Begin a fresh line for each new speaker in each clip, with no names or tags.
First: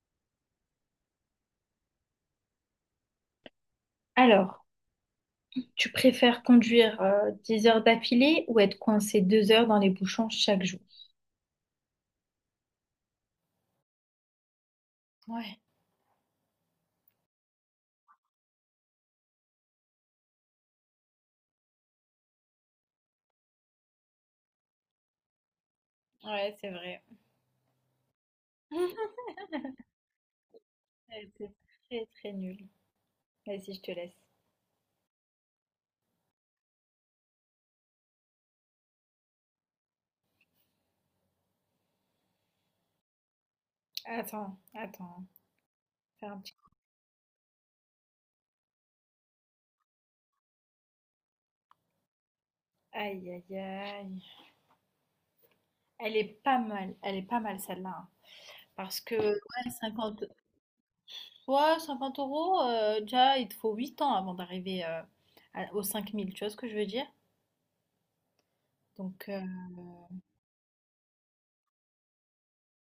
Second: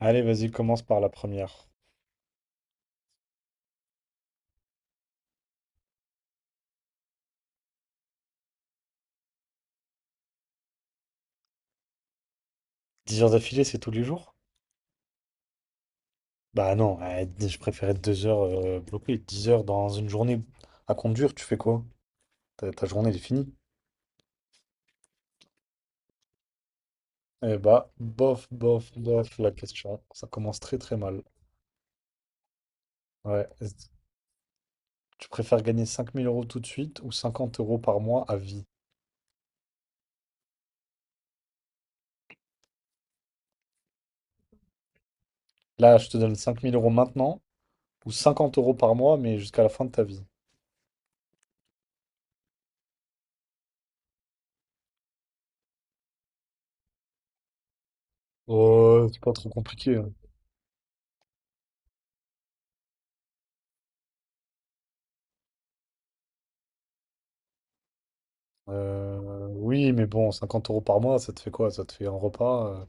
Allez, vas-y, commence par la première.
Alors, tu préfères conduire 10 heures d'affilée ou être coincé 2 heures dans les bouchons chaque jour?
Dix heures d'affilée, c'est tous les jours?
Ouais,
Bah non, je préférais 2 heures bloquées. 10 heures dans une journée à conduire, tu fais quoi? Ta journée, elle est finie.
ouais, c'est vrai.
Eh bah, bof, bof, bof, la question. Ça commence très très mal.
Ouais, c'est très très nul.
Ouais.
Vas-y, je te laisse.
Tu préfères gagner 5000 euros tout de suite ou 50 euros par mois à vie?
Attends, attends.
Là, je te
Fais
donne
un petit-
5000 euros maintenant ou 50 euros par mois, mais jusqu'à la fin de ta vie.
Aïe, aïe, aïe. Elle est pas mal, elle est pas mal celle-là, hein. Parce
Oh,
que,
c'est pas trop
ouais,
compliqué.
50, ouais, 50 euros, déjà, il te faut 8 ans avant d'arriver aux 5000, tu vois ce que je veux dire? Donc,
Oui, mais bon, 50 euros par mois, ça te fait quoi? Ça te fait un repas.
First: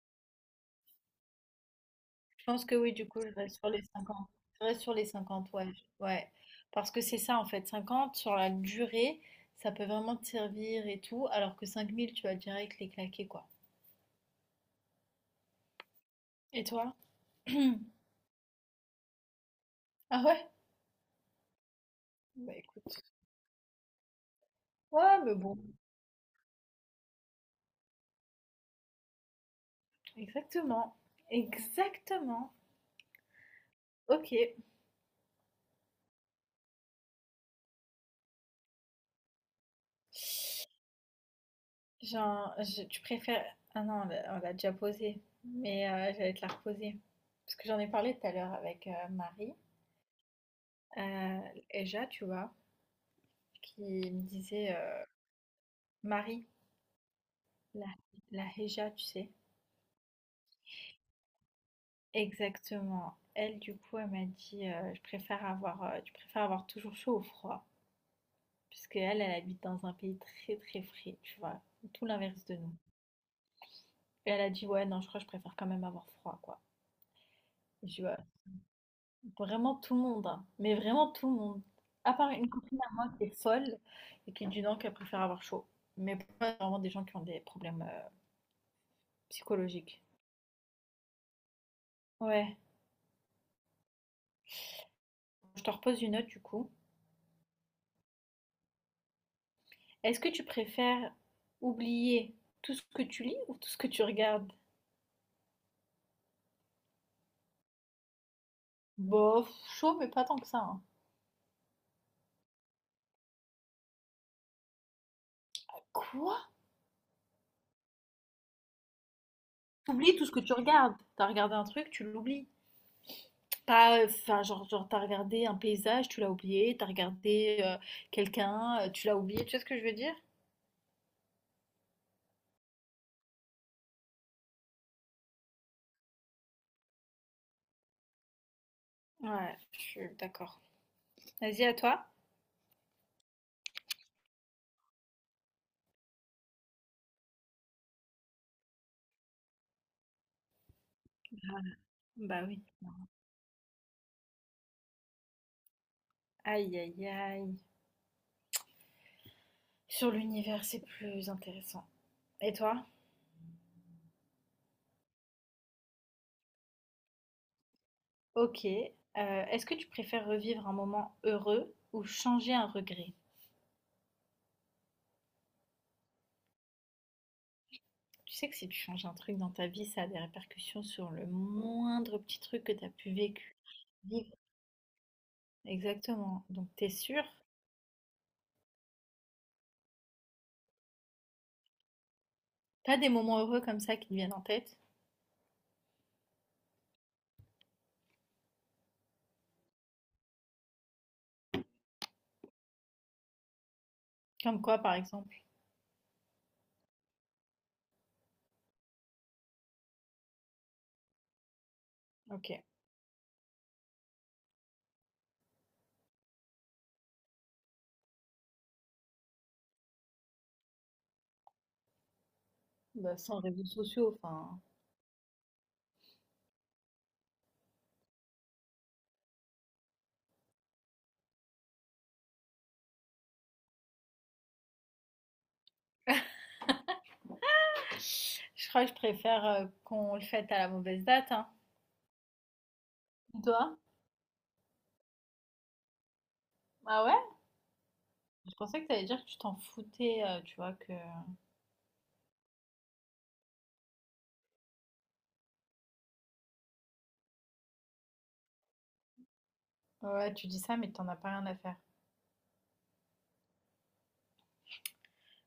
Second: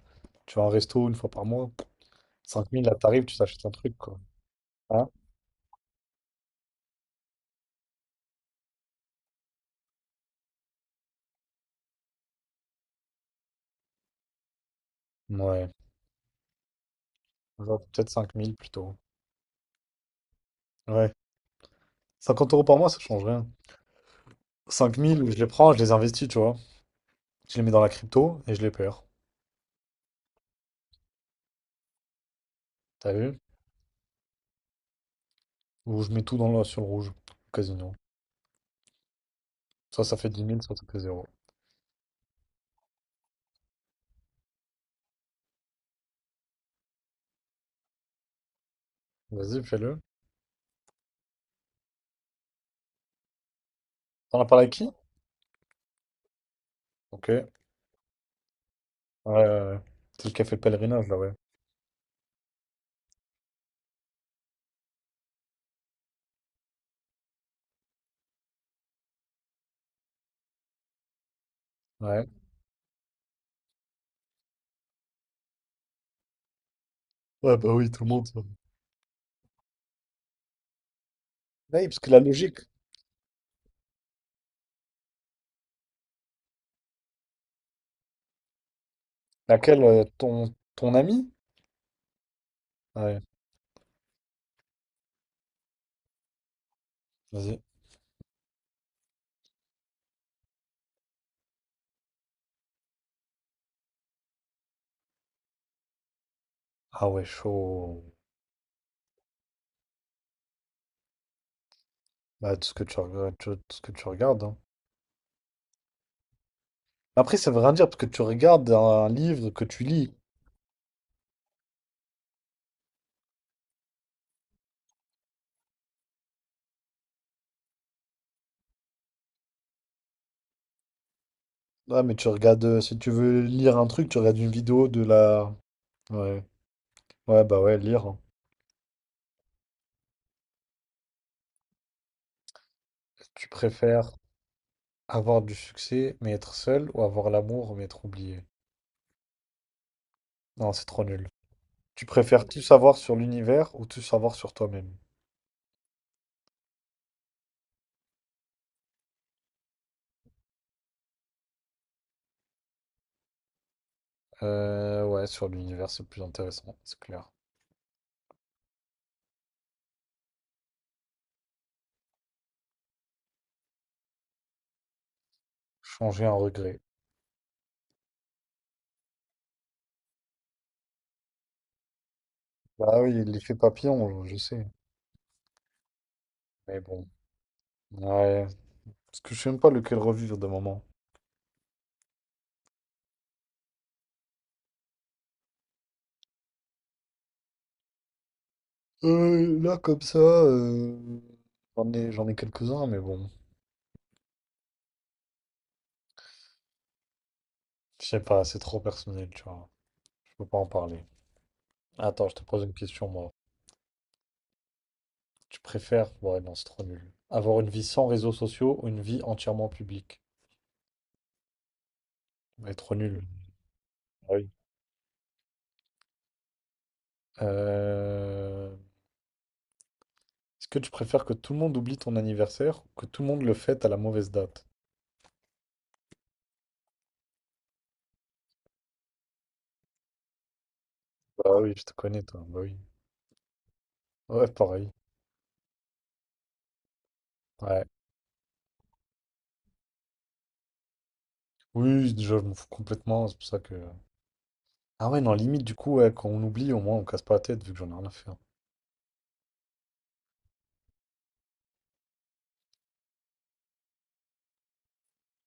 Tu vas à un resto une fois par mois.
je pense que
5000,
oui,
là,
du coup,
t'arrives,
je
tu
reste
t'achètes
sur
un
les
truc, quoi.
50. Je reste sur les
Hein?
50, ouais. Ouais. Parce que c'est ça, en fait. 50, sur la durée, ça peut vraiment te servir et tout. Alors que 5000, tu vas direct les claquer, quoi.
Ouais.
Et toi?
Genre, peut-être 5000 plutôt.
Ah ouais?
Ouais.
Bah
50 euros par mois, ça
écoute.
change rien.
Ouais,
5000,
mais
je les
bon.
prends, je les investis, tu vois. Je les mets dans la crypto et je les perds.
Exactement. Exactement.
T'as vu?
Ok.
Ou je mets tout dans le, sur le rouge, au casino. Soit ça fait 10 000, soit ça fait zéro.
Genre, tu préfères. Ah non, on l'a déjà posé. Mais j'allais te la reposer. Parce que j'en ai parlé tout à l'heure avec Marie.
Vas-y, fais-le.
Euh, Eja, tu vois, qui me
T'en as parlé avec
disait,
qui?
Marie,
Ok. Ouais,
la la Héja, tu sais?
ouais, ouais. C'est le café fait le pèlerinage, là, ouais.
Exactement. Elle, du coup, elle m'a dit je préfère avoir, tu préfères avoir toujours chaud ou froid, puisque elle, elle habite dans un pays très très frais, tu vois, tout
Ouais.
l'inverse de nous. Et elle a dit ouais, non, je crois que je préfère quand même avoir froid, quoi.
Ouais, bah oui,
Je
tout le
vois
monde. Ça.
vraiment tout le monde, hein, mais vraiment tout le monde.
Ouais, parce que
À
la
part une
logique.
copine à moi qui est folle et qui dit non, qu'elle préfère avoir chaud. Mais pour moi, c'est vraiment des gens qui ont des problèmes
Laquelle,
psychologiques.
ton, ton ami?
Ouais,
Ouais,
je te repose une note du coup.
vas-y.
Est-ce que tu préfères oublier tout ce que tu lis ou tout ce que tu regardes?
Ah ouais, chaud.
Bof, chaud, mais pas tant que ça, hein.
Bah, tout ce que tu regardes, tout ce que tu regardes. Hein.
Quoi?
Après, ça veut rien dire, parce que tu regardes un livre que tu lis.
T'oublies tout ce que tu regardes. T'as regardé un truc, tu l'oublies. Pas, enfin, genre t'as regardé un paysage, tu l'as oublié. T'as regardé quelqu'un, tu l'as oublié. Tu sais ce que je veux dire?
Ouais, mais tu regardes, si tu veux lire un truc, tu regardes une vidéo de la... Ouais, ouais, bah ouais, lire. Hein.
Ouais, je suis d'accord. Vas-y, à toi.
Tu préfères avoir du succès, mais être seul, ou avoir l'amour, mais être oublié? Non, c'est trop nul. Tu
Bah
préfères
oui.
tout savoir sur l'univers ou tout savoir sur toi-même?
Aïe, aïe, aïe. Sur l'univers, c'est plus intéressant. Et toi?
Ouais, sur l'univers, c'est plus intéressant, c'est clair.
Ok. Est-ce que tu préfères revivre un moment heureux ou changer un regret?
Changer un regret.
Tu sais que si tu changes un truc dans ta vie, ça a des répercussions sur le moindre petit truc que tu as
Bah
pu
oui, l'effet
vécu,
papillon, je
vivre.
sais.
Exactement. Donc
Mais
t'es
bon.
sûr?
Ouais. Parce que je sais même pas lequel revivre de moment.
T'as des moments heureux comme ça qui te viennent en tête?
Là, comme ça, j'en ai quelques-uns, mais bon.
Comme quoi, par exemple?
Je sais pas, c'est trop personnel, tu vois. Je peux pas en parler. Attends, je te
Ok.
pose une question, moi. Tu préfères... Ouais, non, c'est trop nul. Avoir une vie sans réseaux sociaux ou une vie entièrement publique? Ouais, trop
Bah,
nul.
sans réseaux sociaux,
Ah oui.
enfin.
Euh, est-ce que tu préfères que tout le monde oublie ton anniversaire ou que tout le monde le fête à la mauvaise date?
Je crois que je préfère qu'on le fête à la mauvaise date, hein.
Bah oui, je te connais, toi. Bah oui.
Et toi?
Ouais, pareil.
Ah ouais?
Ouais.
Je pensais que t'allais dire que tu t'en foutais, tu vois, que...
Oui, oui, déjà, je m'en fous complètement, c'est pour ça que... Ah ouais, non, limite, du coup, ouais, quand on oublie, au moins, on casse pas la tête, vu que j'en ai rien à faire.
Ouais, tu dis ça, mais t'en as pas rien à faire.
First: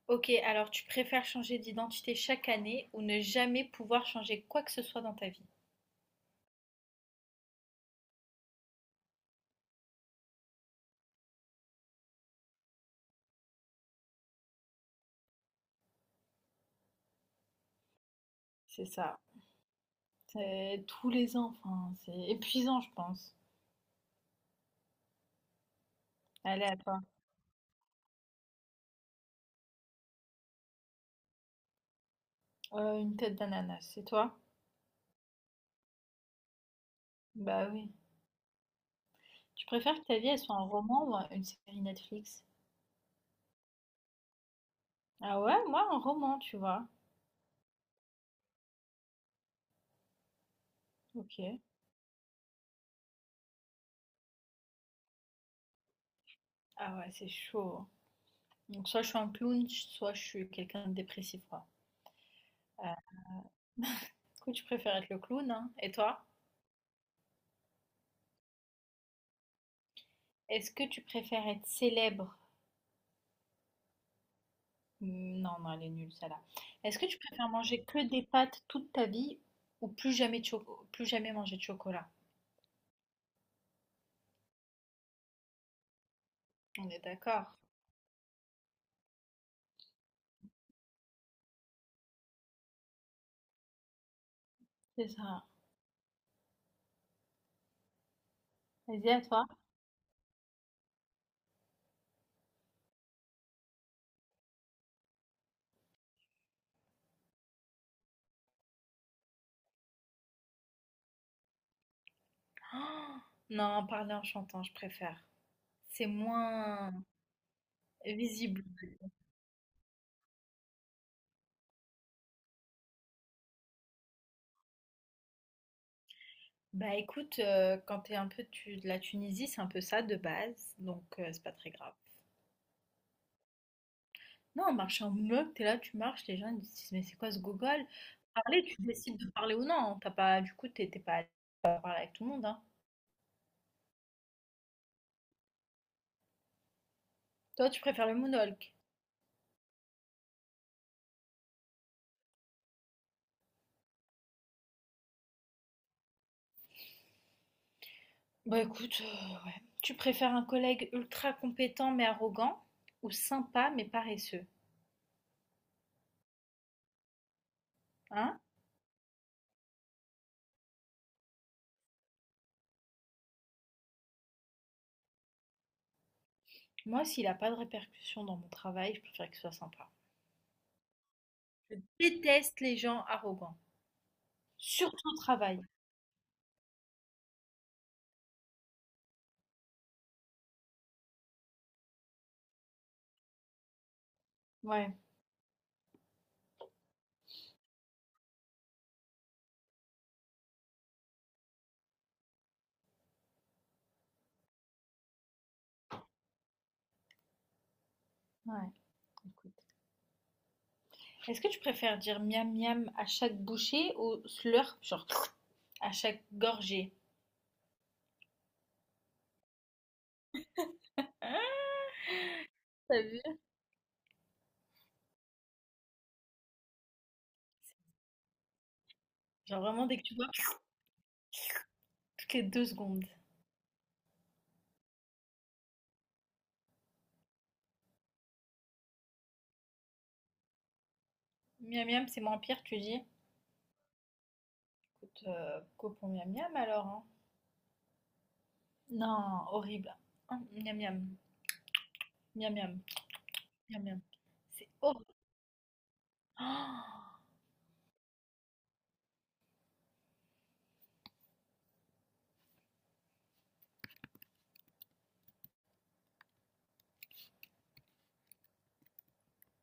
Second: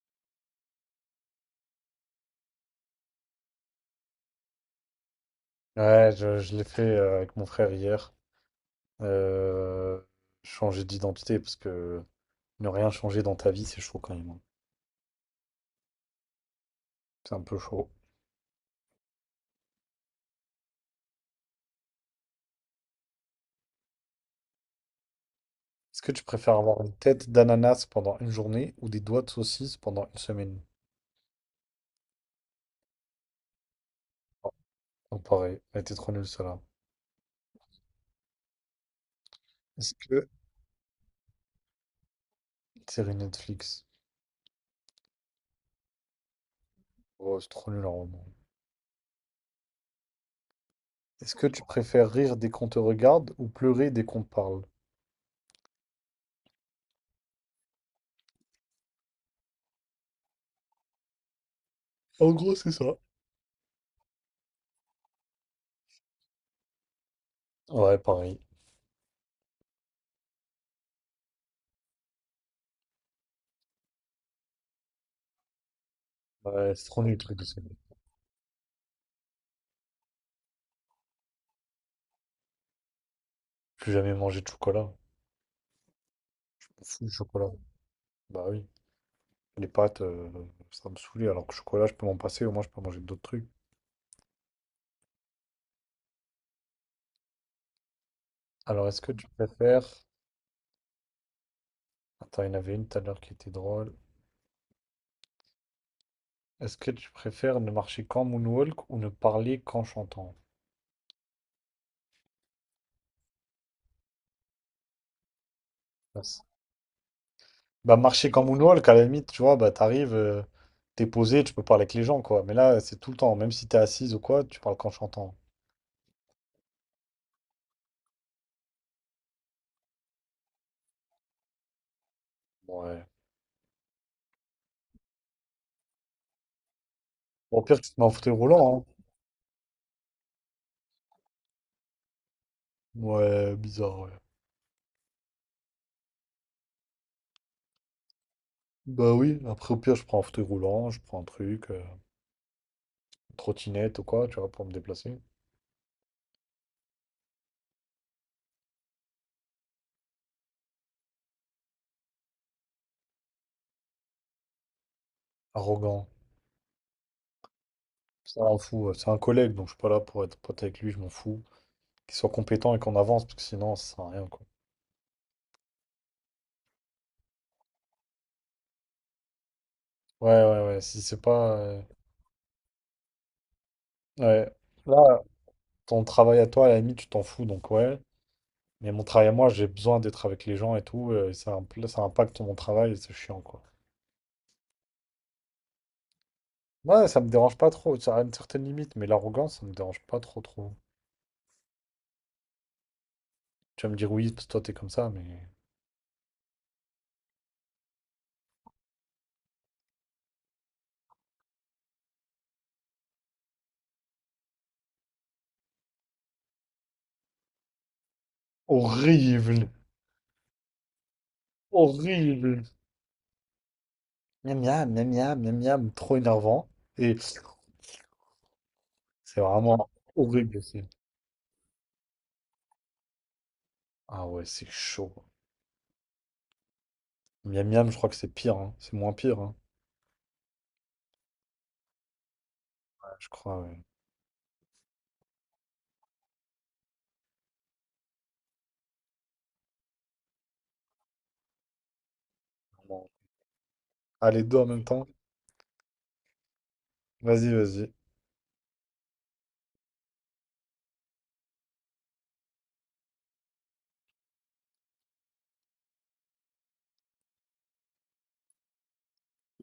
Ok, alors tu préfères changer d'identité chaque année ou ne jamais pouvoir changer quoi que ce soit dans ta vie?
Ouais, je l'ai fait avec mon frère hier. Euh, changer d'identité, parce que ne rien changer dans ta vie, c'est chaud quand même. Hein. C'est un peu chaud.
C'est ça. C'est tous les ans, enfin, c'est épuisant, je pense.
Est-ce que tu préfères
Allez, à
avoir une
toi.
tête d'ananas pendant une journée ou des doigts de saucisse pendant une semaine?
Une tête d'ananas, c'est toi?
Oh, pareil, elle était trop nulle, celle-là.
Bah oui. Tu
Est-ce
préfères que ta
que...
vie elle soit un roman ou une série Netflix?
Série Netflix.
Ah ouais, moi un roman, tu vois.
Oh, c'est trop nul, en roman. Est-ce que tu
Ok.
préfères rire dès qu'on te regarde ou pleurer dès qu'on te parle?
Ah ouais, c'est chaud. Donc soit je suis un clown, soit je suis quelqu'un de dépressif, quoi.
En gros, c'est
Euh,
ça.
du coup, tu préfères être le clown, hein? Et toi?
Ouais, pareil.
Est-ce que tu préfères être célèbre? Non, non, elle est nulle, celle-là.
Ouais, c'est
Est-ce
trop
que
nul
tu
le truc de
préfères
Sony.
manger que des pâtes toute ta vie ou plus jamais manger de chocolat?
Plus jamais manger de chocolat.
On est
Fou le
d'accord.
chocolat. Bah oui. Les pâtes, ça me saoulait. Alors que chocolat, je peux m'en passer, au moins je peux manger d'autres trucs.
C'est ça.
Alors est-ce
Vas-y,
que
à
tu
toi.
préfères. Attends, il y en avait une tout à l'heure qui était drôle. Est-ce que tu préfères ne marcher qu'en moonwalk ou ne parler qu'en chantant?
Oh, non, parler en chantant, je préfère. C'est
Bah
moins
bah, marcher qu'en
visible.
moonwalk, à la limite, tu vois, bah t'arrives, t'es posé, tu peux parler avec les gens, quoi. Mais là, c'est tout le temps. Même si t'es assise ou quoi, tu parles qu'en chantant.
Bah écoute, quand t'es un peu de la Tunisie, c'est un peu ça de base, donc c'est pas très grave.
Ouais.
Non, marcher en bloc, t'es là, tu marches, les gens ils disent mais c'est quoi ce
Au pire,
gogol?
tu te mets en fauteuil
Parler, tu
roulant, hein.
décides de parler ou non. T'as pas, du coup, t'es pas à parler avec tout le monde, hein.
Ouais, bizarre, ouais.
Toi, tu préfères le moonwalk.
Bah oui, après au pire, je prends un fauteuil roulant, je prends un truc, une trottinette ou quoi, tu vois, pour me déplacer.
Bah écoute, ouais. Tu préfères un collègue ultra compétent mais arrogant ou sympa mais paresseux,
Arrogant,
hein?
ça m'en fout. C'est un collègue, donc je suis pas là pour être pote avec lui, je m'en fous. Qu'il soit compétent et qu'on avance, parce que sinon, ça sert à rien, quoi.
Moi, s'il n'a pas de répercussions dans mon travail, je préfère qu'il soit sympa.
Ouais, ouais, ouais, si c'est pas.
Je déteste les gens arrogants,
Ouais.
surtout au
Là,
travail.
ton travail à toi, à la limite, tu t'en fous, donc ouais. Mais mon travail à moi, j'ai besoin d'être avec les gens et tout, et ça, ça impacte mon travail et c'est chiant, quoi.
Ouais,
Ouais, ça me dérange pas trop, ça a une certaine limite, mais l'arrogance, ça me dérange pas trop, trop. Tu vas me dire oui, parce que toi, t'es comme ça, mais.
ouais, écoute. Est-ce que tu préfères dire miam miam à chaque bouchée ou slurp, genre à chaque gorgée?
Horrible.
Hein,
Horrible.
t'as vu?
Miam miam, miam miam, miam miam, trop énervant. Et c'est
Genre vraiment
vraiment
dès que tu vois
horrible aussi.
toutes les 2 secondes.
Ah ouais, c'est chaud. Miam miam, je crois que c'est pire, hein. C'est moins pire, hein.
Miam miam, c'est moins pire, tu dis.
Ouais, je crois, ouais.
Écoute, copons miam miam alors, hein. Non, horrible. Hein, miam miam, miam miam,
Bon.
miam miam.
Ah, les deux en
C'est
même temps?
horrible. Oh
Vas-y, vas-y.